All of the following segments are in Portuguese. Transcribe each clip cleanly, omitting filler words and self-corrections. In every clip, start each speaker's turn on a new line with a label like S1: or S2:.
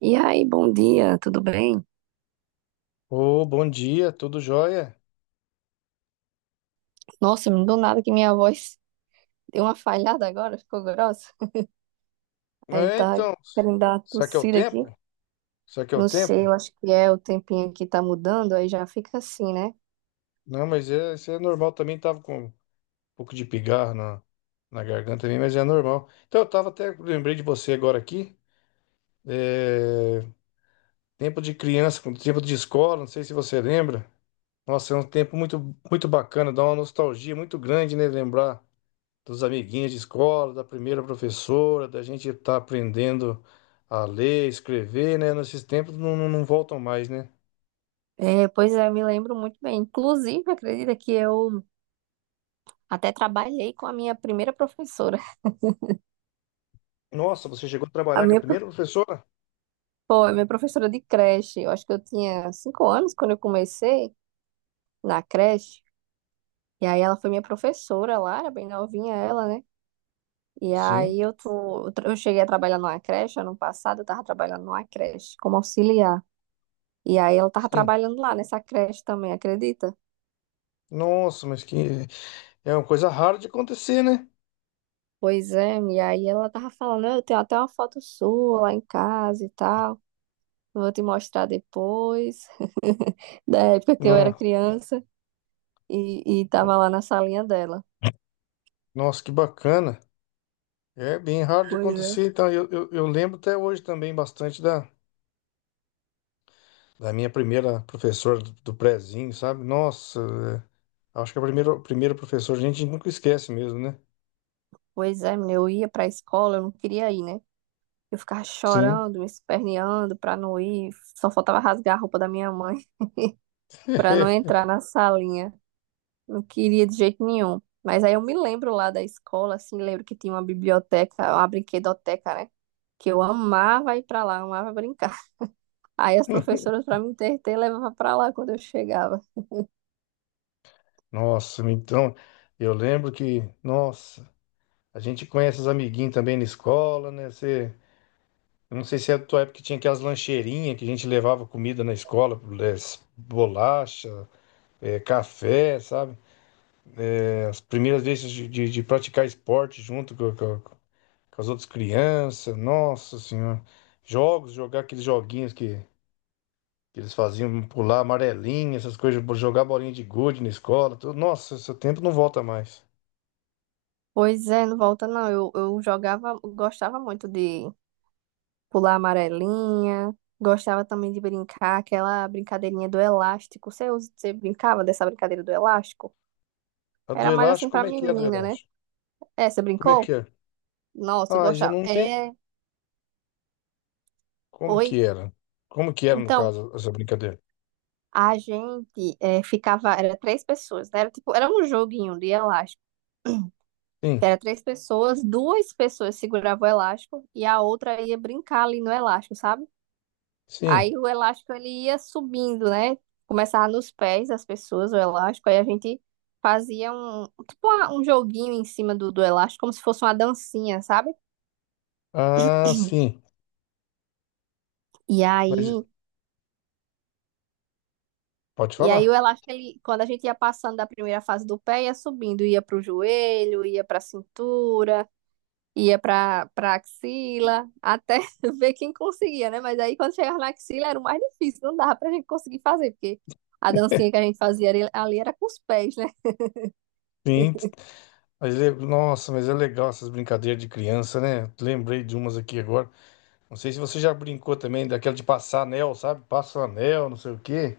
S1: E aí, bom dia, tudo bem?
S2: Ô, bom dia, tudo jóia?
S1: Nossa, do nada que minha voz deu uma falhada agora, ficou grossa. Aí
S2: É,
S1: tá
S2: então,
S1: querendo dar uma
S2: será que é o
S1: tossida aqui.
S2: tempo? Será que é o
S1: Não sei,
S2: tempo?
S1: eu acho que é o tempinho que tá mudando, aí já fica assim, né?
S2: Não, mas é, isso é normal também, tava com um pouco de pigarro na garganta também, mas é normal. Então, eu tava até, lembrei de você agora aqui, é, tempo de criança, com tempo de escola, não sei se você lembra. Nossa, é um tempo muito, muito bacana, dá uma nostalgia muito grande, né, lembrar dos amiguinhos de escola, da primeira professora, da gente estar aprendendo a ler, escrever, né? Nesses tempos não voltam mais, né?
S1: É, pois é, eu me lembro muito bem. Inclusive, acredita que eu até trabalhei com a minha primeira professora.
S2: Nossa, você chegou a
S1: A
S2: trabalhar com a
S1: minha,
S2: primeira professora?
S1: pô, a minha professora de creche. Eu acho que eu tinha 5 anos quando eu comecei na creche. E aí ela foi minha professora lá, era bem novinha ela, né? E
S2: Sim,
S1: aí eu cheguei a trabalhar numa creche ano passado, eu tava trabalhando numa creche como auxiliar. E aí ela tava
S2: sim.
S1: trabalhando lá nessa creche também, acredita?
S2: Nossa, mas que é uma coisa rara de acontecer, né?
S1: Pois é, e aí ela tava falando, eu tenho até uma foto sua lá em casa e tal, vou te mostrar depois, da época que eu era
S2: No-
S1: criança e tava lá na salinha dela.
S2: Nossa, que bacana. É bem raro de
S1: Pois é.
S2: acontecer. Então, eu lembro até hoje também bastante da minha primeira professora do prézinho, sabe? Nossa, é, acho que a primeira professora a gente nunca esquece mesmo, né?
S1: Pois é, menina, eu ia pra escola, eu não queria ir, né? Eu ficava
S2: Sim.
S1: chorando, me esperneando pra não ir, só faltava rasgar a roupa da minha mãe para não entrar na salinha. Não queria de jeito nenhum. Mas aí eu me lembro lá da escola, assim, lembro que tinha uma biblioteca, uma brinquedoteca, né? Que eu amava ir pra lá, amava brincar. Aí as professoras, pra me entreter, levavam pra lá quando eu chegava.
S2: Nossa, então, eu lembro que, nossa, a gente conhece os amiguinhos também na escola, né? Você, eu não sei se é da tua época que tinha aquelas lancheirinhas que a gente levava comida na escola, eh, bolacha, café, sabe? É, as primeiras vezes de praticar esporte com as outras crianças, nossa senhora. Jogos, jogar aqueles joguinhos que eles faziam, pular amarelinha, essas coisas, jogar bolinha de gude na escola, tudo. Nossa, esse tempo não volta mais.
S1: Pois é, não volta não. Eu jogava, gostava muito de pular amarelinha, gostava também de brincar aquela brincadeirinha do elástico. Você, você brincava dessa brincadeira do elástico?
S2: A do
S1: Era mais assim
S2: elástico,
S1: pra
S2: como é que é a do
S1: menina, né?
S2: elástico?
S1: É, você
S2: Como é que
S1: brincou?
S2: é?
S1: Nossa, eu
S2: Ah, já
S1: gostava.
S2: não tem.
S1: É,
S2: Como
S1: oi?
S2: que era? Como que era, no
S1: Então,
S2: caso, essa brincadeira?
S1: a gente ficava, era três pessoas, né? Era tipo, era um joguinho de elástico.
S2: Sim,
S1: Era três pessoas, duas pessoas seguravam o elástico e a outra ia brincar ali no elástico, sabe?
S2: sim.
S1: Aí o elástico ele ia subindo, né? Começava nos pés das pessoas, o elástico, aí a gente fazia um, tipo um joguinho em cima do, do elástico, como se fosse uma dancinha, sabe?
S2: Ah, sim.
S1: E
S2: Mas
S1: aí,
S2: pode
S1: e aí
S2: falar.
S1: o elástico, ele, quando a gente ia passando da primeira fase do pé, ia subindo, ia pro joelho, ia pra cintura. Ia pra, pra axila, até ver quem conseguia, né? Mas aí quando chegava na axila era o mais difícil, não dava pra gente conseguir fazer, porque a dancinha que a gente fazia ali, ali era com os pés, né?
S2: Sim. Mas, nossa, mas é legal essas brincadeiras de criança, né? Lembrei de umas aqui agora. Não sei se você já brincou também daquela de passar anel, sabe? Passa o anel, não sei o quê.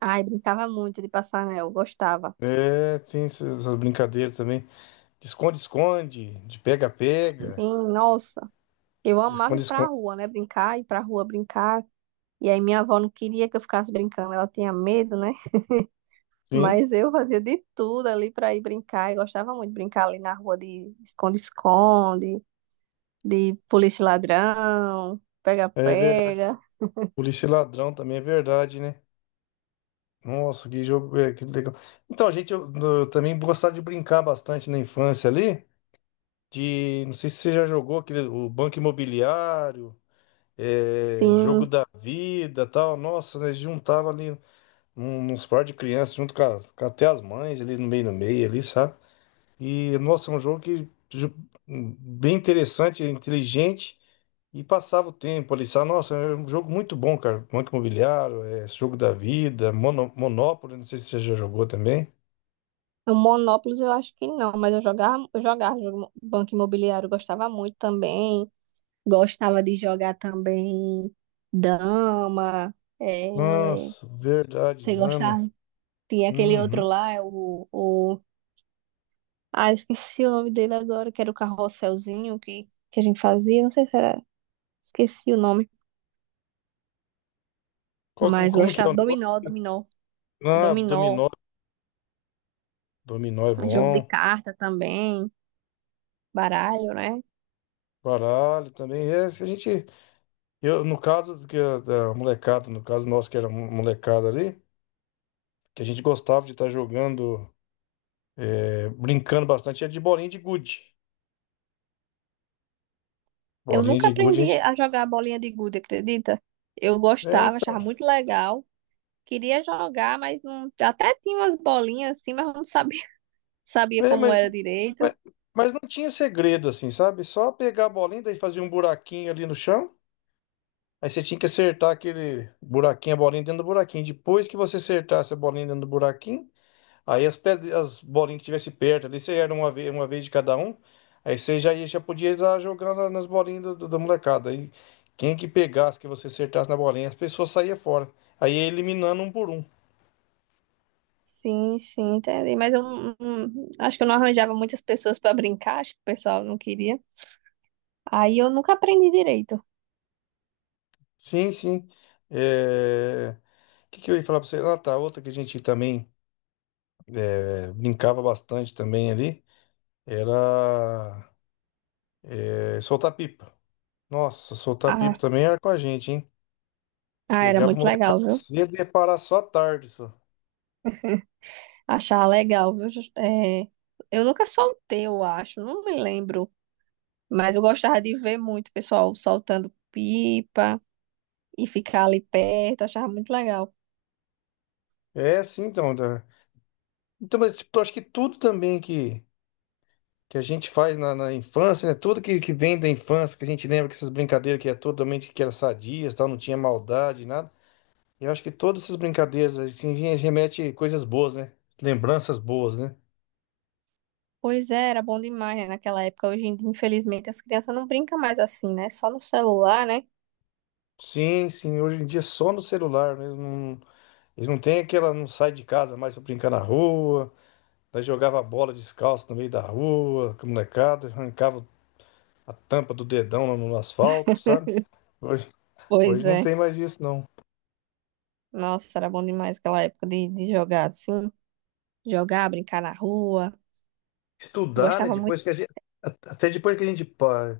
S1: Ai, brincava muito de passar anel, gostava.
S2: É, tem essas brincadeiras também. De esconde-esconde,
S1: Sim, nossa. Eu
S2: de
S1: amava ir pra
S2: esconde-esconde.
S1: rua, né? Brincar, ir pra rua brincar. E aí minha avó não queria que eu ficasse brincando, ela tinha medo, né?
S2: Sim,
S1: Mas eu fazia de tudo ali pra ir brincar. Eu gostava muito de brincar ali na rua de esconde-esconde, de polícia e ladrão,
S2: é verdade.
S1: pega-pega.
S2: Polícia e ladrão também é verdade, né? Nossa, que jogo, é, que legal. Então, eu também gostava de brincar bastante na infância ali, de, não sei se você já jogou aquele, o Banco Imobiliário, é, Jogo
S1: Sim.
S2: da Vida, tal. Nossa, nós juntava ali uns par de crianças com até as mães ali no meio ali, sabe? E nossa, é um jogo bem interessante, inteligente. E passava o tempo ali, sabe? Nossa, é um jogo muito bom, cara. Banco Imobiliário, é, Jogo da Vida, Monopólio, não sei se você já jogou também.
S1: O Monópolis eu acho que não, mas eu jogava, Banco Imobiliário, eu gostava muito também. Gostava de jogar também dama. É...
S2: Nossa, verdade,
S1: Você
S2: dama.
S1: gostava? Tinha aquele outro
S2: Uhum.
S1: lá, é o... Ah, eu esqueci o nome dele agora, que era o carrosselzinho que a gente fazia. Não sei se era... Esqueci o nome. Mas
S2: Como que é o
S1: gostava.
S2: negócio?
S1: Dominó, dominó. É
S2: Ah,
S1: dominó.
S2: dominó. Dominó é
S1: É jogo de
S2: bom.
S1: carta também, baralho, né?
S2: Baralho também. É, se a gente, eu, no caso do que a, da molecada, no caso nosso que era molecada ali, que a gente gostava de estar jogando, é, brincando bastante, era de bolinha de gude.
S1: Eu
S2: Bolinha
S1: nunca
S2: de gude, a
S1: aprendi
S2: gente.
S1: a jogar bolinha de gude, acredita? Eu
S2: É,
S1: gostava,
S2: então,
S1: achava muito legal. Queria jogar, mas não... até tinha umas bolinhas assim, mas não sabia, sabia
S2: é,
S1: como era direito.
S2: mas, mas não tinha segredo assim, sabe? Só pegar a bolinha, daí fazia um buraquinho ali no chão. Aí você tinha que acertar aquele buraquinho, a bolinha dentro do buraquinho. Depois que você acertasse a bolinha dentro do buraquinho, aí as, pedras, as bolinhas que tivesse perto ali, você era uma vez de cada um. Aí você já podia ir lá jogando nas bolinhas da molecada. Aí quem que pegasse, que você acertasse na bolinha, as pessoas saíam fora. Aí ia eliminando um por um.
S1: Sim, sim, entendi. Mas eu não, não- acho que eu não arranjava muitas pessoas para brincar, acho que o pessoal não queria. Aí eu nunca aprendi direito.
S2: Sim, sim. É... o que que eu ia falar pra você? Ah, tá, outra que a gente também. É, brincava bastante também ali, era é, soltar pipa. Nossa, soltar pipa
S1: Ah,
S2: também era com a gente, hein?
S1: ah, era
S2: Pegava o
S1: muito
S2: molecada
S1: legal, viu?
S2: cedo e ia parar só à tarde, só.
S1: Achava legal, viu? É, eu nunca soltei, eu acho, não me lembro. Mas eu gostava de ver muito o pessoal soltando pipa e ficar ali perto, achava muito legal.
S2: É, sim, então. Então, mas, tipo, eu acho que tudo também que a gente faz na infância, né? Tudo que vem da infância, que a gente lembra que essas brincadeiras que era totalmente que era sadias, tal, não tinha maldade, nada. Eu acho que todas essas brincadeiras, assim, remete coisas boas, né? Lembranças boas, né?
S1: Pois é, era bom demais, né, naquela época. Hoje em dia, infelizmente, as crianças não brincam mais assim, né? Só no celular, né?
S2: Sim, sim, hoje em dia é só no celular mesmo. Eles não têm aquela, não sai de casa mais pra brincar na rua. Nós jogava bola descalço no meio da rua, com a molecada, arrancava a tampa do dedão lá no asfalto, sabe? Hoje,
S1: Pois
S2: hoje não
S1: é.
S2: tem mais isso, não.
S1: Nossa, era bom demais aquela época de jogar assim, jogar, brincar na rua.
S2: Estudar, né?
S1: Gostava muito,
S2: Depois que a gente. Até depois que a gente pa-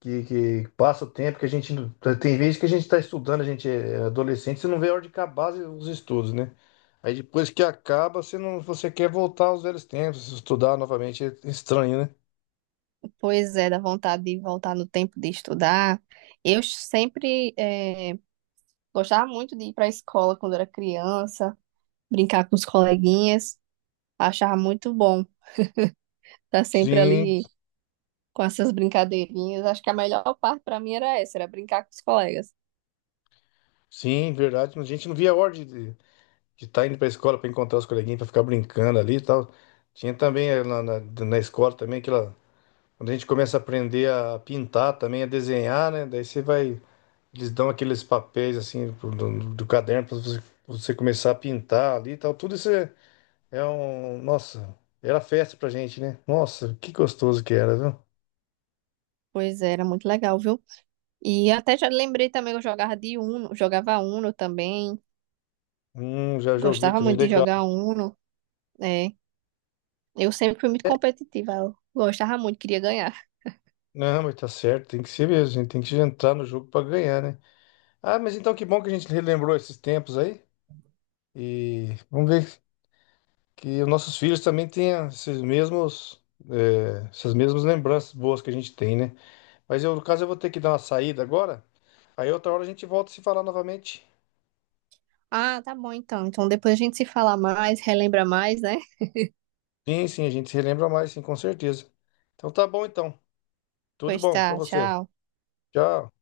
S2: que passa o tempo, que a gente. Tem vezes que a gente está estudando, a gente é adolescente, você não vê a hora de acabar os estudos, né? Aí depois que acaba, você não, você quer voltar aos velhos tempos, estudar novamente é estranho, né?
S1: pois é, da vontade de voltar no tempo de estudar. Eu sempre gostava muito de ir para a escola quando era criança, brincar com os coleguinhas, achava muito bom. Tá sempre
S2: Sim,
S1: ali com essas brincadeirinhas. Acho que a melhor parte pra mim era essa, era brincar com os colegas.
S2: sim, verdade. A gente não via a hora de estar indo para a escola para encontrar os coleguinhas, para ficar brincando ali e tal. Tinha também na escola também aquela. Quando a gente começa a aprender a pintar também, a desenhar, né? Daí você vai. Eles dão aqueles papéis assim do caderno para você, você começar a pintar ali e tal. Tudo isso é, é um. Nossa, era festa pra gente, né? Nossa, que gostoso que era, viu?
S1: Pois é, era muito legal, viu? E até já lembrei também que eu jogava de Uno, jogava Uno também.
S2: Já joguei
S1: Gostava
S2: também,
S1: muito de
S2: legal.
S1: jogar Uno, né? Eu sempre fui muito competitiva, eu gostava muito, queria ganhar.
S2: Não, mas tá certo, tem que ser mesmo, a gente tem que entrar no jogo para ganhar, né? Ah, mas então que bom que a gente relembrou esses tempos aí. E vamos ver que os nossos filhos também tenham esses mesmos, essas mesmas lembranças boas que a gente tem, né? Mas eu, no caso, eu vou ter que dar uma saída agora. Aí outra hora a gente volta a se falar novamente.
S1: Ah, tá bom então. Então depois a gente se fala mais, relembra mais, né?
S2: Sim, sim, a gente se relembra mais, sim, com certeza. Então tá bom então. Tudo
S1: Pois
S2: bom pra
S1: tá,
S2: você.
S1: tchau.
S2: Tchau.